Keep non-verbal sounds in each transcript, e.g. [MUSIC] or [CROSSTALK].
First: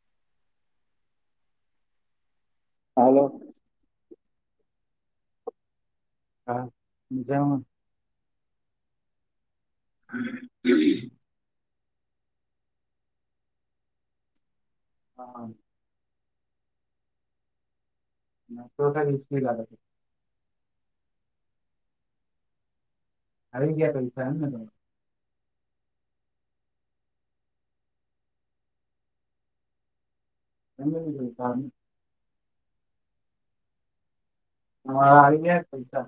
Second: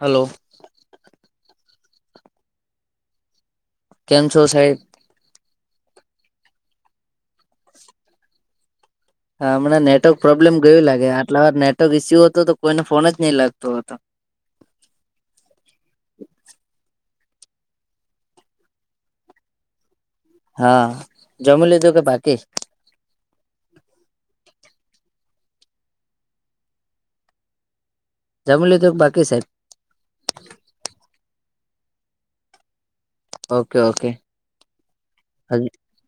Hello hello કેમ છો સાહેબ હા મજામાં હા હમણા નેટવર્ક પ્રોબ્લેમ ગયું લાગે આટલા વાર નેટવર્ક ઇસ્યુ હતું તો કોઈને ફોન જ નહીં લાગતો હતો હા [INAUDIBLE] હા જમી લીધું કે બાકી આવી ગયા પૈસા એમને જમી લીધું બાકી સાહેબ [INAUDIBLE] ઓકે ઓકે હા આવી ગયા પૈસા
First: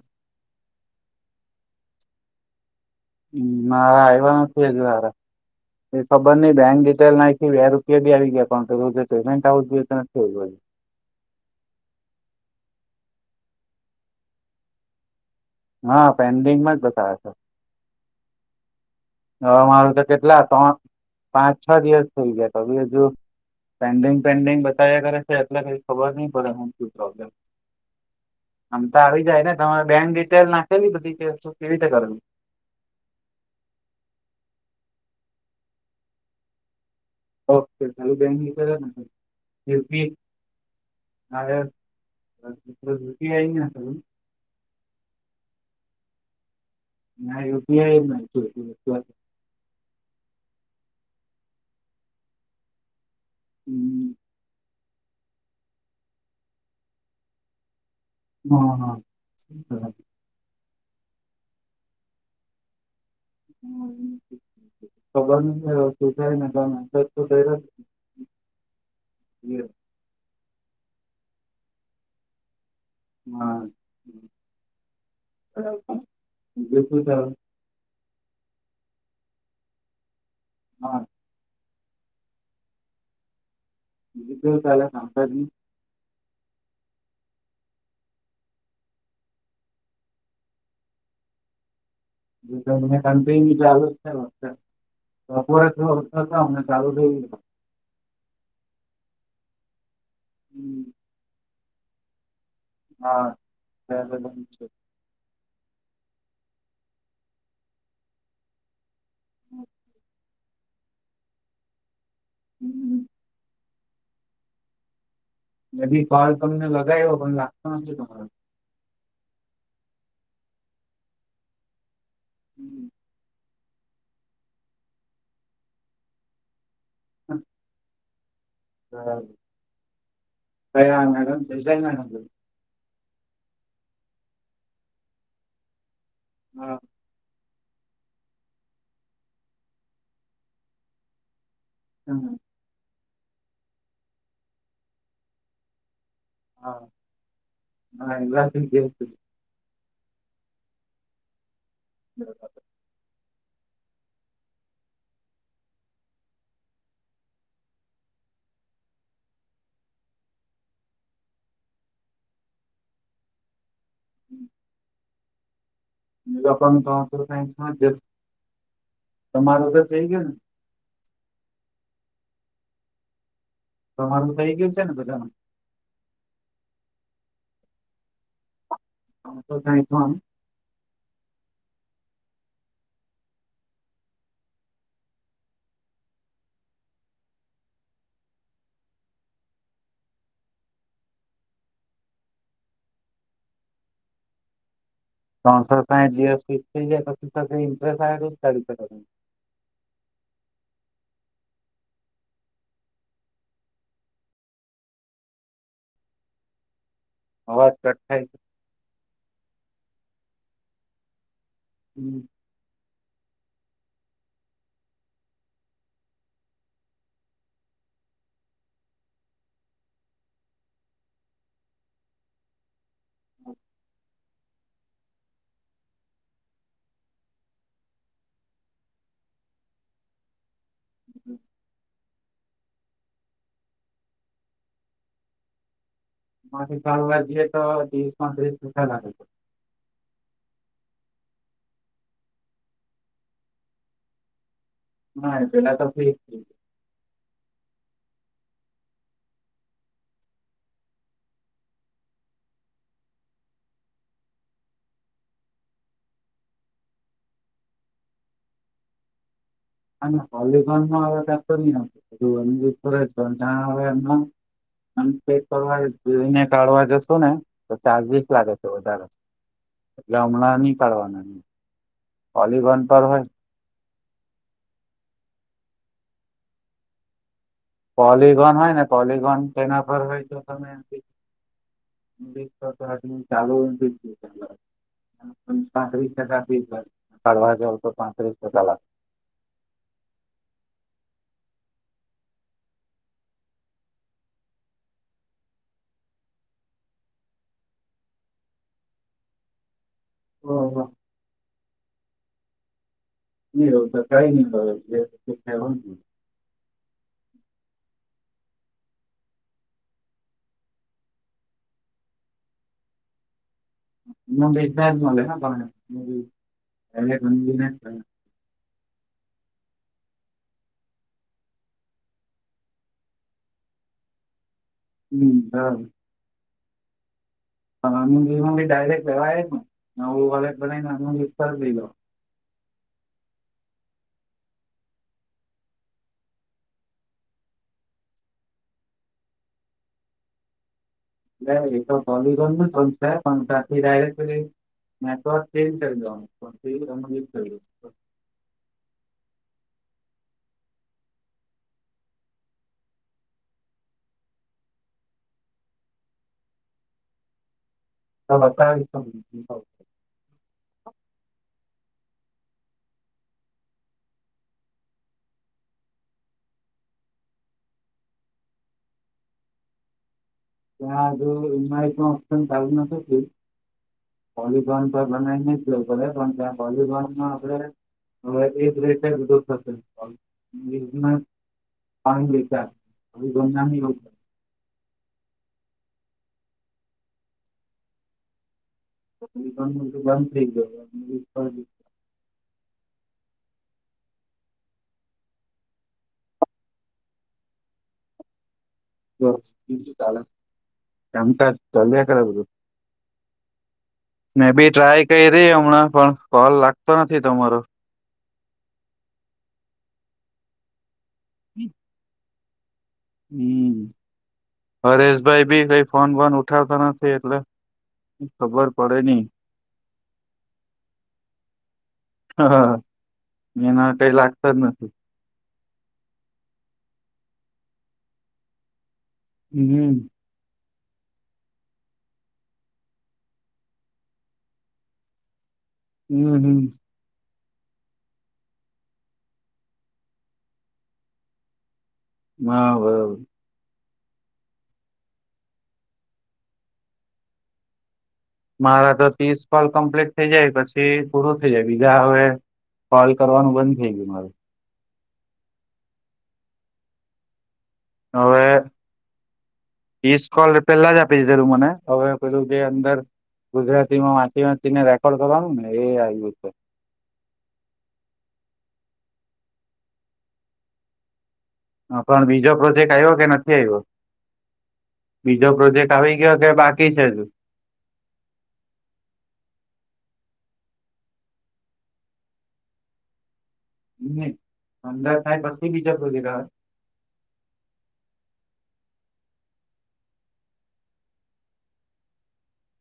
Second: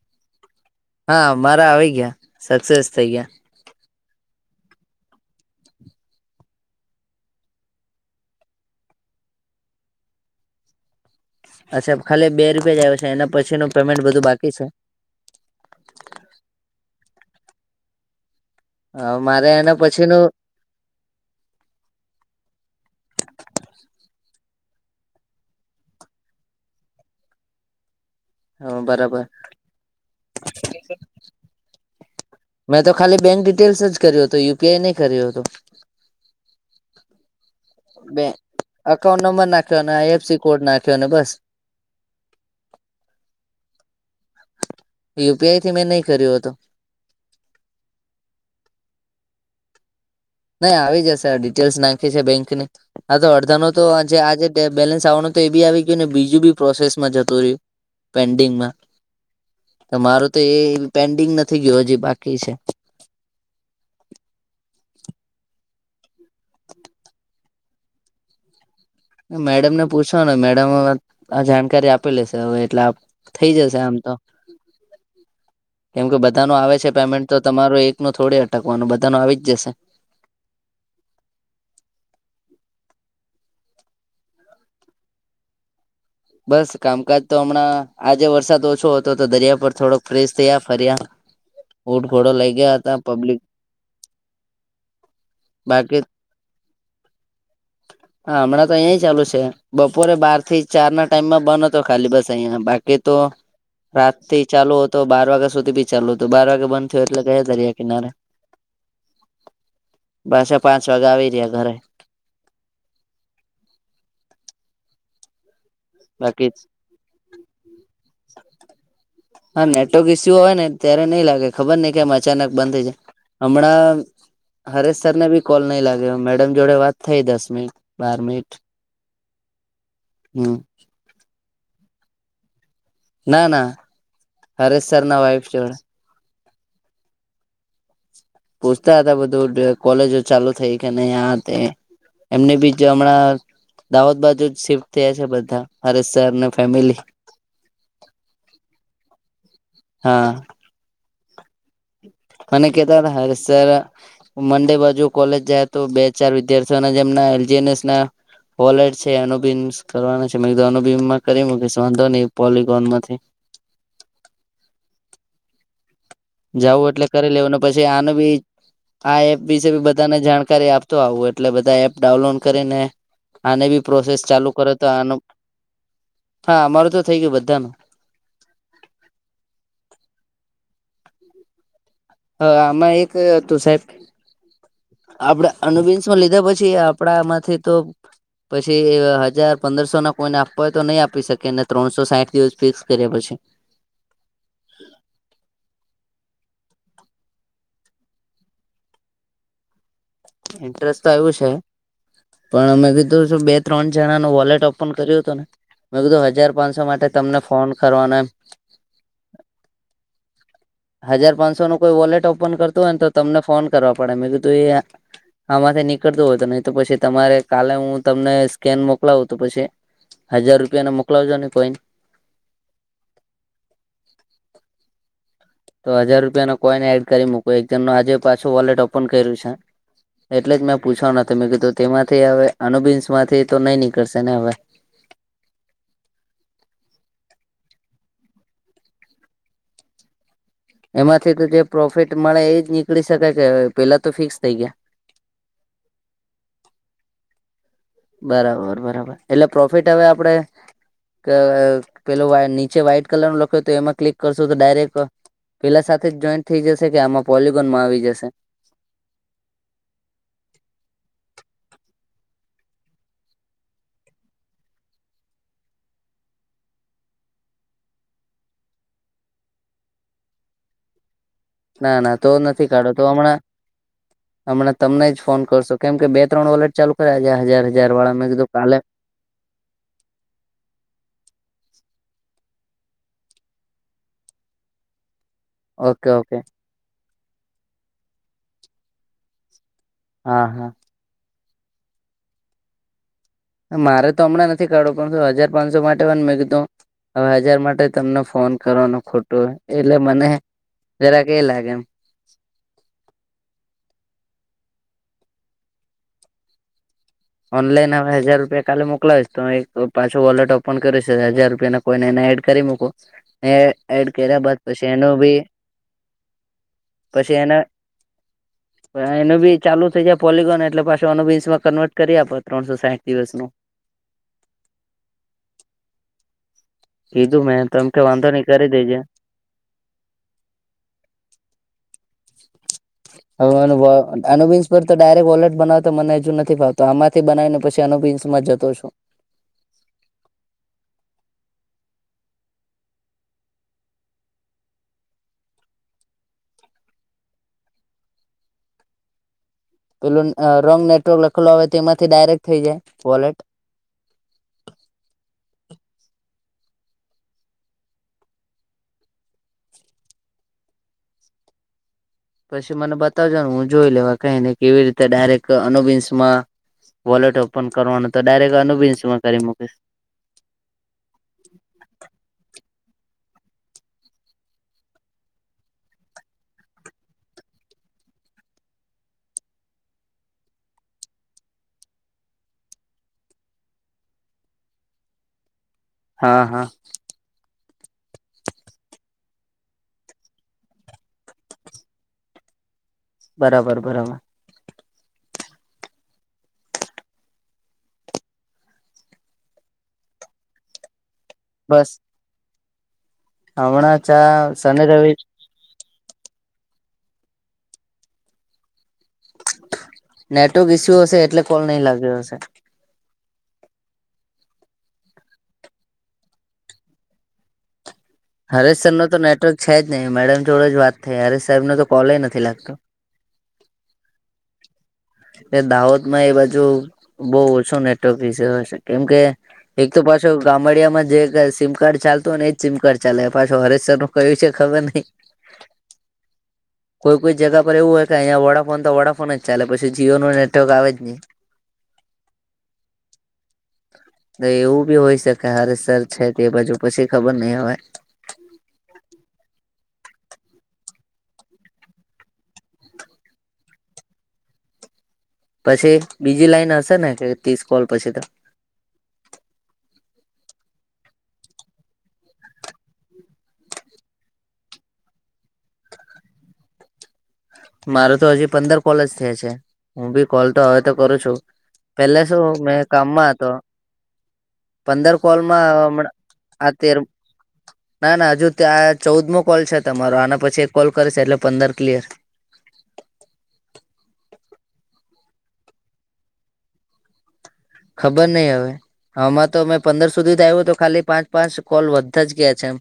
હા મારા આવી ગયા સક્સેસ થઇ ગયા હ મારા આયવા નથી હજુ એ ખબર ની બેંક ડિટેલ નાખી બે રૂપિયા બી આવી ગયા અઉન્ટ તો જે પેમેન્ટ આવું જોઈએ તો થયું અચ્છા ખાલી બે રૂપિયા જ આયવા છે એના પછીનું પેમેન્ટ બધું બાકી છે હા પેન્ડિંગમાં જ બતાવે છે હ મારે હવા એના મારું તો પછીનું કેટલા ત્રણ પાંચ છ દિવસ થઈ ગયા તો બી હજુ પેન્ડિંગ પેન્ડિંગ બતાવ્યા કરે છે એટલા કઈ ખબર નઈ પડે હું શે પ્રોબ્લેમ હ આમ તો બરાબર આવી જાય ને તમારે બેંક ડિટેલ નાખેલી બધી કે શું કેવી રીતે કરું મેં તો ખાલી બેંક ડિટેલ્સ જ કર્યું હતું યુપીઆઈ નહી કર્યું હતું બે ઓકે અકાઉન્ટ નંબર નાખ્યો અને આઈએફસી બેકયુપી કોડ નાખ્યો અને બસ હ. ઈ ત યુપીઆઈ થી મેં નહી કર્યો હતો ના યુપીઆઈ એુંસ્ત નહી આવી જશે ડિટેલ્સ નાખી છે બેંકની આ તો અડધાનો તો હમ આજેે બેલેન્સ આવવા તો એી આવી ગયું ને બીજું બી પ્રોસેસ માં જતું રહ્યું હા પેન્ડિંગમાં હા મારો તો એ પેન્ડિંગ નથી ગયયો હજી બાકી છે હમ ખબર સુું થાય અંદ તો ગ જ મેડમ ને પૂછવાનું મેડમ આ જાણકારી આપી લેશે હવે એટલે થઈ હા જશે આમ તો કેમ કે બધા ન આવે બીજું છે શું ચાલે પેમેન્ટ તો તમારો એક નો થોડે અટકવાનું બધા ન આવી જશે હા બલ ચાલે સતા ન બસ કામકાજ તો હમણાં આજે વરસાદ ઓછો હતો તો દરિયા પર થોડોક ફ્રેશ થયા ફર્યા [INAUDIBLE] ઉટઘોડા એ મને કપટાલ છેત તોપોરે બાકી અમને ચાલુ થઈ ગ હા હમણાં તો અહં ચાલુ છે બપોરે બાર થી ચાર ના બંધ હતો ખાલી બસ અહીિયાં બાકી તો ગયો હા રાત થી ચાલુ તો બાર વાગ્યા સુધી બી ચાલ્યું હતું બાર વાગે બંધ થયયો એટલે કયા દર કિનારે હમ પાસે પાંચ વાગે આવી રહ્યા ઘરે હમ બદીી કલ બાકી તમને લગાવ્યો પણ લાગતો નથી તમારો હા નેટવર્ક ઈસ્યુ હો ને ત્યારે નઈ લાગે ખબર નહ કે આમ અચાનક બંધ થઈ જાય હમણાં હરેશ સર ને બી કોલ નઈ લાગ્યો મેડમ જોડે વાત થઈ દસ મિનિટ બારમેીટ હા હમ ક હા મેડમ જાય મેડમ ના ના હરેશ સર ના વાઇફ છે હા પૂછતા હતા બધું કોલેજો ચાલુ થઈ કે નહ આ તે હ એમને બીજ હમણાં દાહોદ બાજુ જ શિફ્ટ થયા છે બધા ભરેતસને હા ફમ હા મને કેતા હતા હ સર મંડે બાજુ કોલેજ જયા તો બે ચાર વિદ્યાર્થીઓ જેમના એલજીનસ ના હોલેટ છે એનું બી કરવાનું છે એનું બીનમાં કરી મૂકીશ વાંધો નહી પોલિકોન માંથી હમ જવું એટલે કરી લેવું પછી આનું બી આ એપ તમારો વિશે તો બી થઈ બધાને ગયો ને જાણકારી આપ તો આવું એટલે બધા એપ ડાઉનલોડ કરીને આને બી પ્રોસેસ તમારું ચાલુ થઈ કરે ગયું છે તો ને આનું બધાનું હા અમારું તો થઇ ગયું બધામાં હ તો તઈ કોમ હ આમાં એક તું સાહેબ આપડે અનુબિન્શ માં લીધા પછી આપડા માંથી તો. પછી હજાર પંદરસો ના કોઈને આપવા હોય તો નહી આપી શકેને ત્રણસો સાઠ દિવસ ફિક્સ કરએ પછી. ત્રનસો સાઈટ દીવસ થી [UNINTELLIGIBLE] ઇન્ટરેસ્ટ તો આવું છે. પણ અમે કીધું બે ત્રણ જણા ન વોલેટ ઓપન કર્યું હત ને. મેં કીધું હજાર પાંચસો માટે તમને ફોન અવાજ કટ થાય કરવાનોમ. છે. હજાર પાંચસો નું કોઈ વોલેટ ઓપન કરતું હોય ને તો તમને ફોન કરવા પડે મેં કીધું એ આામાંથી નીકળતું હોય તો નહી તો પછી તમારે કાલે હું તમને સ્કેન મોકલાવું તો પછી. હજાર રૂપિયાને મોકલાવજો ને કોઈન. તો હજાર રૂપિયા ના કોઈને એડ કરી મૂક એક જમ ન આજે પાછું વોલેટ ઓપન કર્યું છે. એટલે જ મેં પૂછવાનું મેં કીધું તેમાંથી હવે અનુબિન્સ માંથી તો નઈ નીકળશે ને હવે. માછ કાલવા જએ તો દીસ પાંત્રીસ દસ લાગે. એમાંથી તો જે પ્રોફિટ મળે એજ નીકળી શકાય કે પેલા તો ફિક્સ થઈ ગયા. ના પેલા તો ફી જ. બરાબર બરાબર એટલે પ્રોફિટ હવે આપણે પેલો નીચે વ્હાઈટ કલર નું લખ્યો તો એમાં ક્લિક કરશો તો ડાયરેક્ટ. પેલા સાથે જ જોઈન્ટ થઈ જશે કે આમાં પોલગોનમાં આવી જશે. અને હોલગોનમાં હવે ક હ એમ. આમ ચેક કરવા જોઈને કાઢવા જશો ને તો ચાર્જસ લાગે છે વધારે. એટલે હમણાં નહી કાડવાાના ના ના તો નથી કાઢો તો હમણાં. હમણા તમને જ ફોન કરશો કેમ કે બે ત્રણ વોલેટ ચાલુ કર્યા હજાર હજાર. વાળા મેં કીધું પોલગોન હોય કાલે ને પોલિગોન તેના પર હોય તો તમે. [UNINTELLIGIBLE] તો ચાલુ પાંત્રીસ ઓકે ઓકે ટકાીડવા જ તો પાંત્રીસ ટકા લાગે. હા હા. મારે તો હમણાં નથી કાઢવું પણ હજાર પાંચસો માટે વાનું મેં કીધું. હવે હજાર માટે તમને ફોન કરવાનો ખોટો એટલે મને જરા કે લાગે એમ. એ એવ તો કઈ નહી ઓનલાઈન હવે હજાર રૂપિયા કાલે મોકલાવીશ તો એક પાછો વોલેટ ઓપન કરીશ હજાર રૂપિયા. કોઈને એને એડ કરી મુકુ એ એડ કર્યા બાદ મળે પછી એનું બી પછી એના. ને એનું બી ચાલુ થઇ જાય પોલગોન એટલે પાછ અનુમાં કન્વર્ટ કરી આપ ત્રણસો સાહીઠ દિવસ નું. હમ હા. કીઘુ મે. હ મી મી ડાયરેક્ટ લેવા નેું વાલે ભને લવ હ બી પર તો ડાયરેક વોલેટ બનાવતો મને હજુ નથી ફાવતો આમા. બનાવી ને પછી પિન્સ માં જતો છું એ એ તો કોલી પણ તથી ડાયરેક્ટ. નેટવર્ક ચેન્જ કરીદો [UNINTELLIGIBLE] પેલું રોંગ નેટવર્ક લખેલો હો તેમાંથી ડાયરેક્ટ થઈ જાય વોલેટ. હ [UNINTELLIGIBLE] પછી મને બતાવજો ને હું જોઈ લેવા કને કેવી રીતે ડાયરેક્ટ અનુિન્સ માં. વોલેટ ઓપન કરવાનું તો ડાયરેક અનુબિન્સમાં કરી મૂકીશ. ત્યા આજ એઈ પણ ઓ ચાલુ નથી. પોલિકોન પર બનાવી નું પે પણ ત્યાં પોલિકોનમાં આપડે. હવે એ જ રેટું થશે. [UNINTELLIGIBLE] પાજ [UNINTELLIGIBLE] હા હા. બંધ થઈ ગયો. બરાબર બરાબર. [UNINTELLIGIBLE] કામ કાજ ચાલ્યા કરે બધું હમણા ચા મે બી શનિ ટ્રાય રવિ કયરી અમણાં પણ કોલ લાગતો નથી તમારો નેટવર્ક ઈસ્યુ હશે એટલે કોલ નહી લાગ્યો હશે હમ હરેશભાઈ ભી કઈ ફોન વોન ઉઠાવતા નથી એટલે [INAUDIBLE] ખબર હરેશ સર પડે નો તો નઈ નેટવર્ક છે, જ નહીં મેડમ જોડે જ વાત થઈ હરેશ સાહેબ નો તો કોલય નથી હ લાગતો એના કઈ લાગતા જ નથી એ દાહોદ માં એ બાજુ બો ઓછો નેટવર્ક વિષે હશે કેમ કે એક હમ તો પાછો ગામડિયામાં જે સિમ કાર્ડ ચાલતું હો ને જ સિમ કાર્ડ ચાલે પાછો હરેશ સર નું કયું છે, ખબર નહિ હમ હમ. કોઈ કોઈ જગા પર એવું હોય કે અહીંયા વડાફોન તો વડાફોન જ ચાલે પછી જીઓ નો નેટવર્ક આવે જ ની [INAUDIBLE] બરાબર. એવું બી હોય શકે હરે સર છે, તે બાજુ પછી ખબર નઈ હવે મારા ત ત્રીસ કોલ કમ્પ્લીટ થઇ જાય પછી પૂરું થઈ જાય બીજા હવે કોલ કરવાનું બંધ થઈ ગયું મારુ પછી બીજી લાઈન હશે ને કે ત્રીસ કોલ પછી ત? ઈસકોલ પેલા જ આપી દીધેલું મને અવે પેલું જે અંદર ગુજરાતીમાં વાચી વાંચી ને રેકોર્ડ કરવાનું ને એ આવ્યું છે. મારો તો હજી પંદર કોલ જ થયા છે, હું બી કોલ તો હવે તો કરું છું. પેલે પણ શું બીજો મેં પ્રોજેક્ટ આવ્યો કે કામમાં હતો નથી આવ્યો પંદર બીજો કોલમાં પ્રોજેક્ટ હમણાં આવી ગયો કે આ બાકી તેર છે હજુ ના ના હજુ ત્યાં ચૌદમો કોલ છે, તમારો આના પછી એક કોલ કરશે એટલે પંદર ક્લિયર [INAUDIBLE] ખબર નય અવે હમાં તો મે પંદર સુધી જ આવ્યું તો ખાલી પાંચ પાંચ કોલ વધતા જ ગયા છે, એમ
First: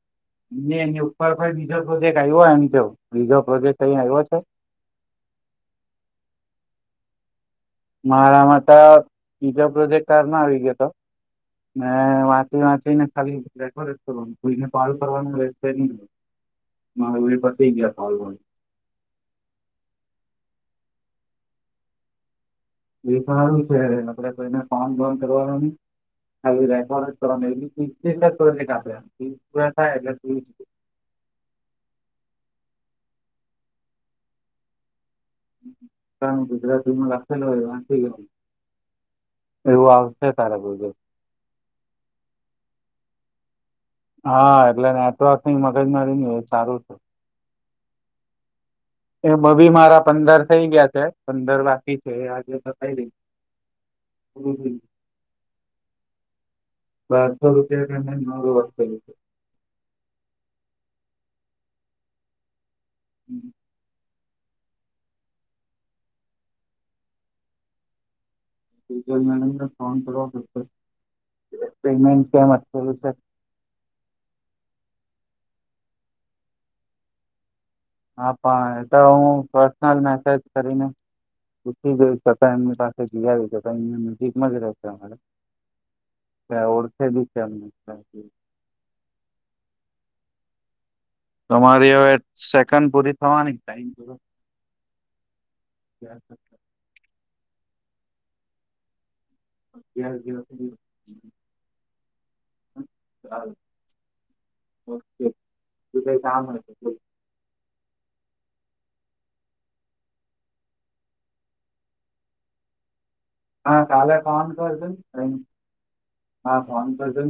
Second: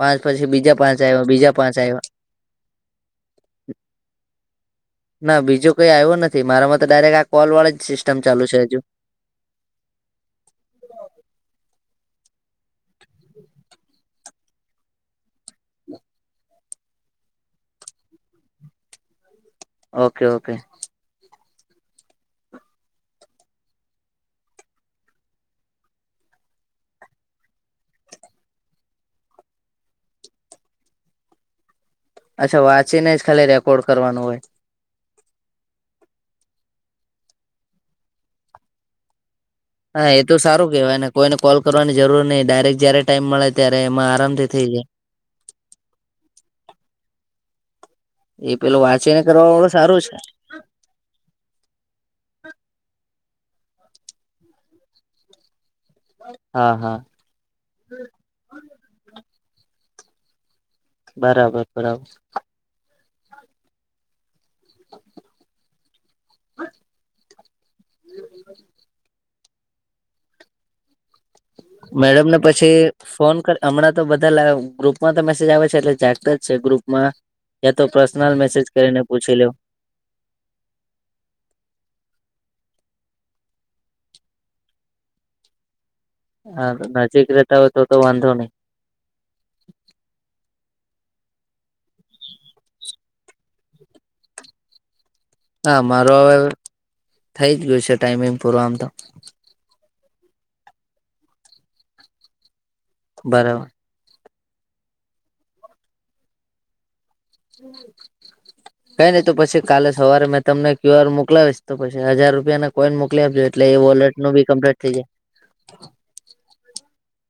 પાંચ પછી બીજા ની પાંચ એની આવ્યા ઉપર પર બીજા પાંચ બીજો ધોધ આવ્યા એક આવ્યો એમ કેવ બીજો પ્રદેશ [UNINTELLIGIBLE] છે. ના બીજું કઈ આવ્યો નથી મારામાં તો ડાયરેક્ટ આ કોલ વાળા મારામાં તો બીજો પ્રોજેક્ટ તારમાં આવી ગયો ત મે વા ચી વાંચી ને ખાલી રેકોર્ડ કરવાનુ કોઈને પાલ કરવાનું રેશે ની [INAUDIBLE] ઓકે ઓકે એ સારું છે, આપડે કોઈને ફોન બોન કરવાનુ ની [INAUDIBLE] અચ્છા વાંચીને જ ખાલી રેકોર્ડ કરવાનું હોય કામ ગુજરાતીમાં લખેલ હોય વાંચી ગયો એવું હા એ આવશે તો તારા સારું બધું કેહેવાય ને કોઈને કોલ કરવાની જરૂર નય ડાયરેક્ટ જયારે ટાઈમ મળે ત્યારેમાં હા એટલે નેટ મગજ મારી ની એ સારું એ પેલુ વા એમા બી મારા પંદર થઈ ગયા છે, પંદર બાકી છે, આજે પતાય હમ હમ. હા હા. [INAUDIBLE] બરાબર બરાબર હમ. હ ફન કરવા મેડમને પછી છે ફોન કર હમણાં તો બધા ગ્રુપમાં તો મેસેજ આવે છે એટલે જાગત જ છે ગ્રુપ માં યા તો પર્સનલ મેસેજ કરીને પૂછી લેવ મેસજ કરીેને પછી ગય છતાં એમની પાસે જી આવીતા એમની નજીકમાં જ રહેશે અમારે ત્યાં હા ઓળખે બી નજીક છે રેતા એમને હોય તો તો વાંધો નહીિ તમારી હવે સેકન્ડ પૂરી થવાની ટાઈમ પ હા મારો હવે થઈ જ ગયું છે ટાઈમિંગ પૂર આમ તો બરાબર [INAUDIBLE] ઓકે તું કઈ કામ હમ કઈ નહીિ તો પછી કાલે સરેં તમને ક્યુઆર મોકલાવીશ તો પછી હજાર રૂપિયાને કોઈને મોકલી આપજે હા કાલે ફોન કરજો હા ફોન કરજો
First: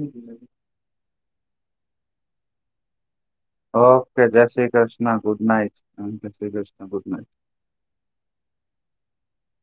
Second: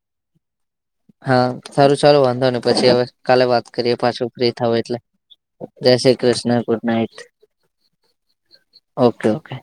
હા સારું સારું વાંધો નને પછી હવે કાલે વાત કરીએ ઓકે પાછું જય ફ્રી શ્રી થવું એટલે કૃષ્ણ ગુડ નાઈટ જય Shri Krishna good night okay okay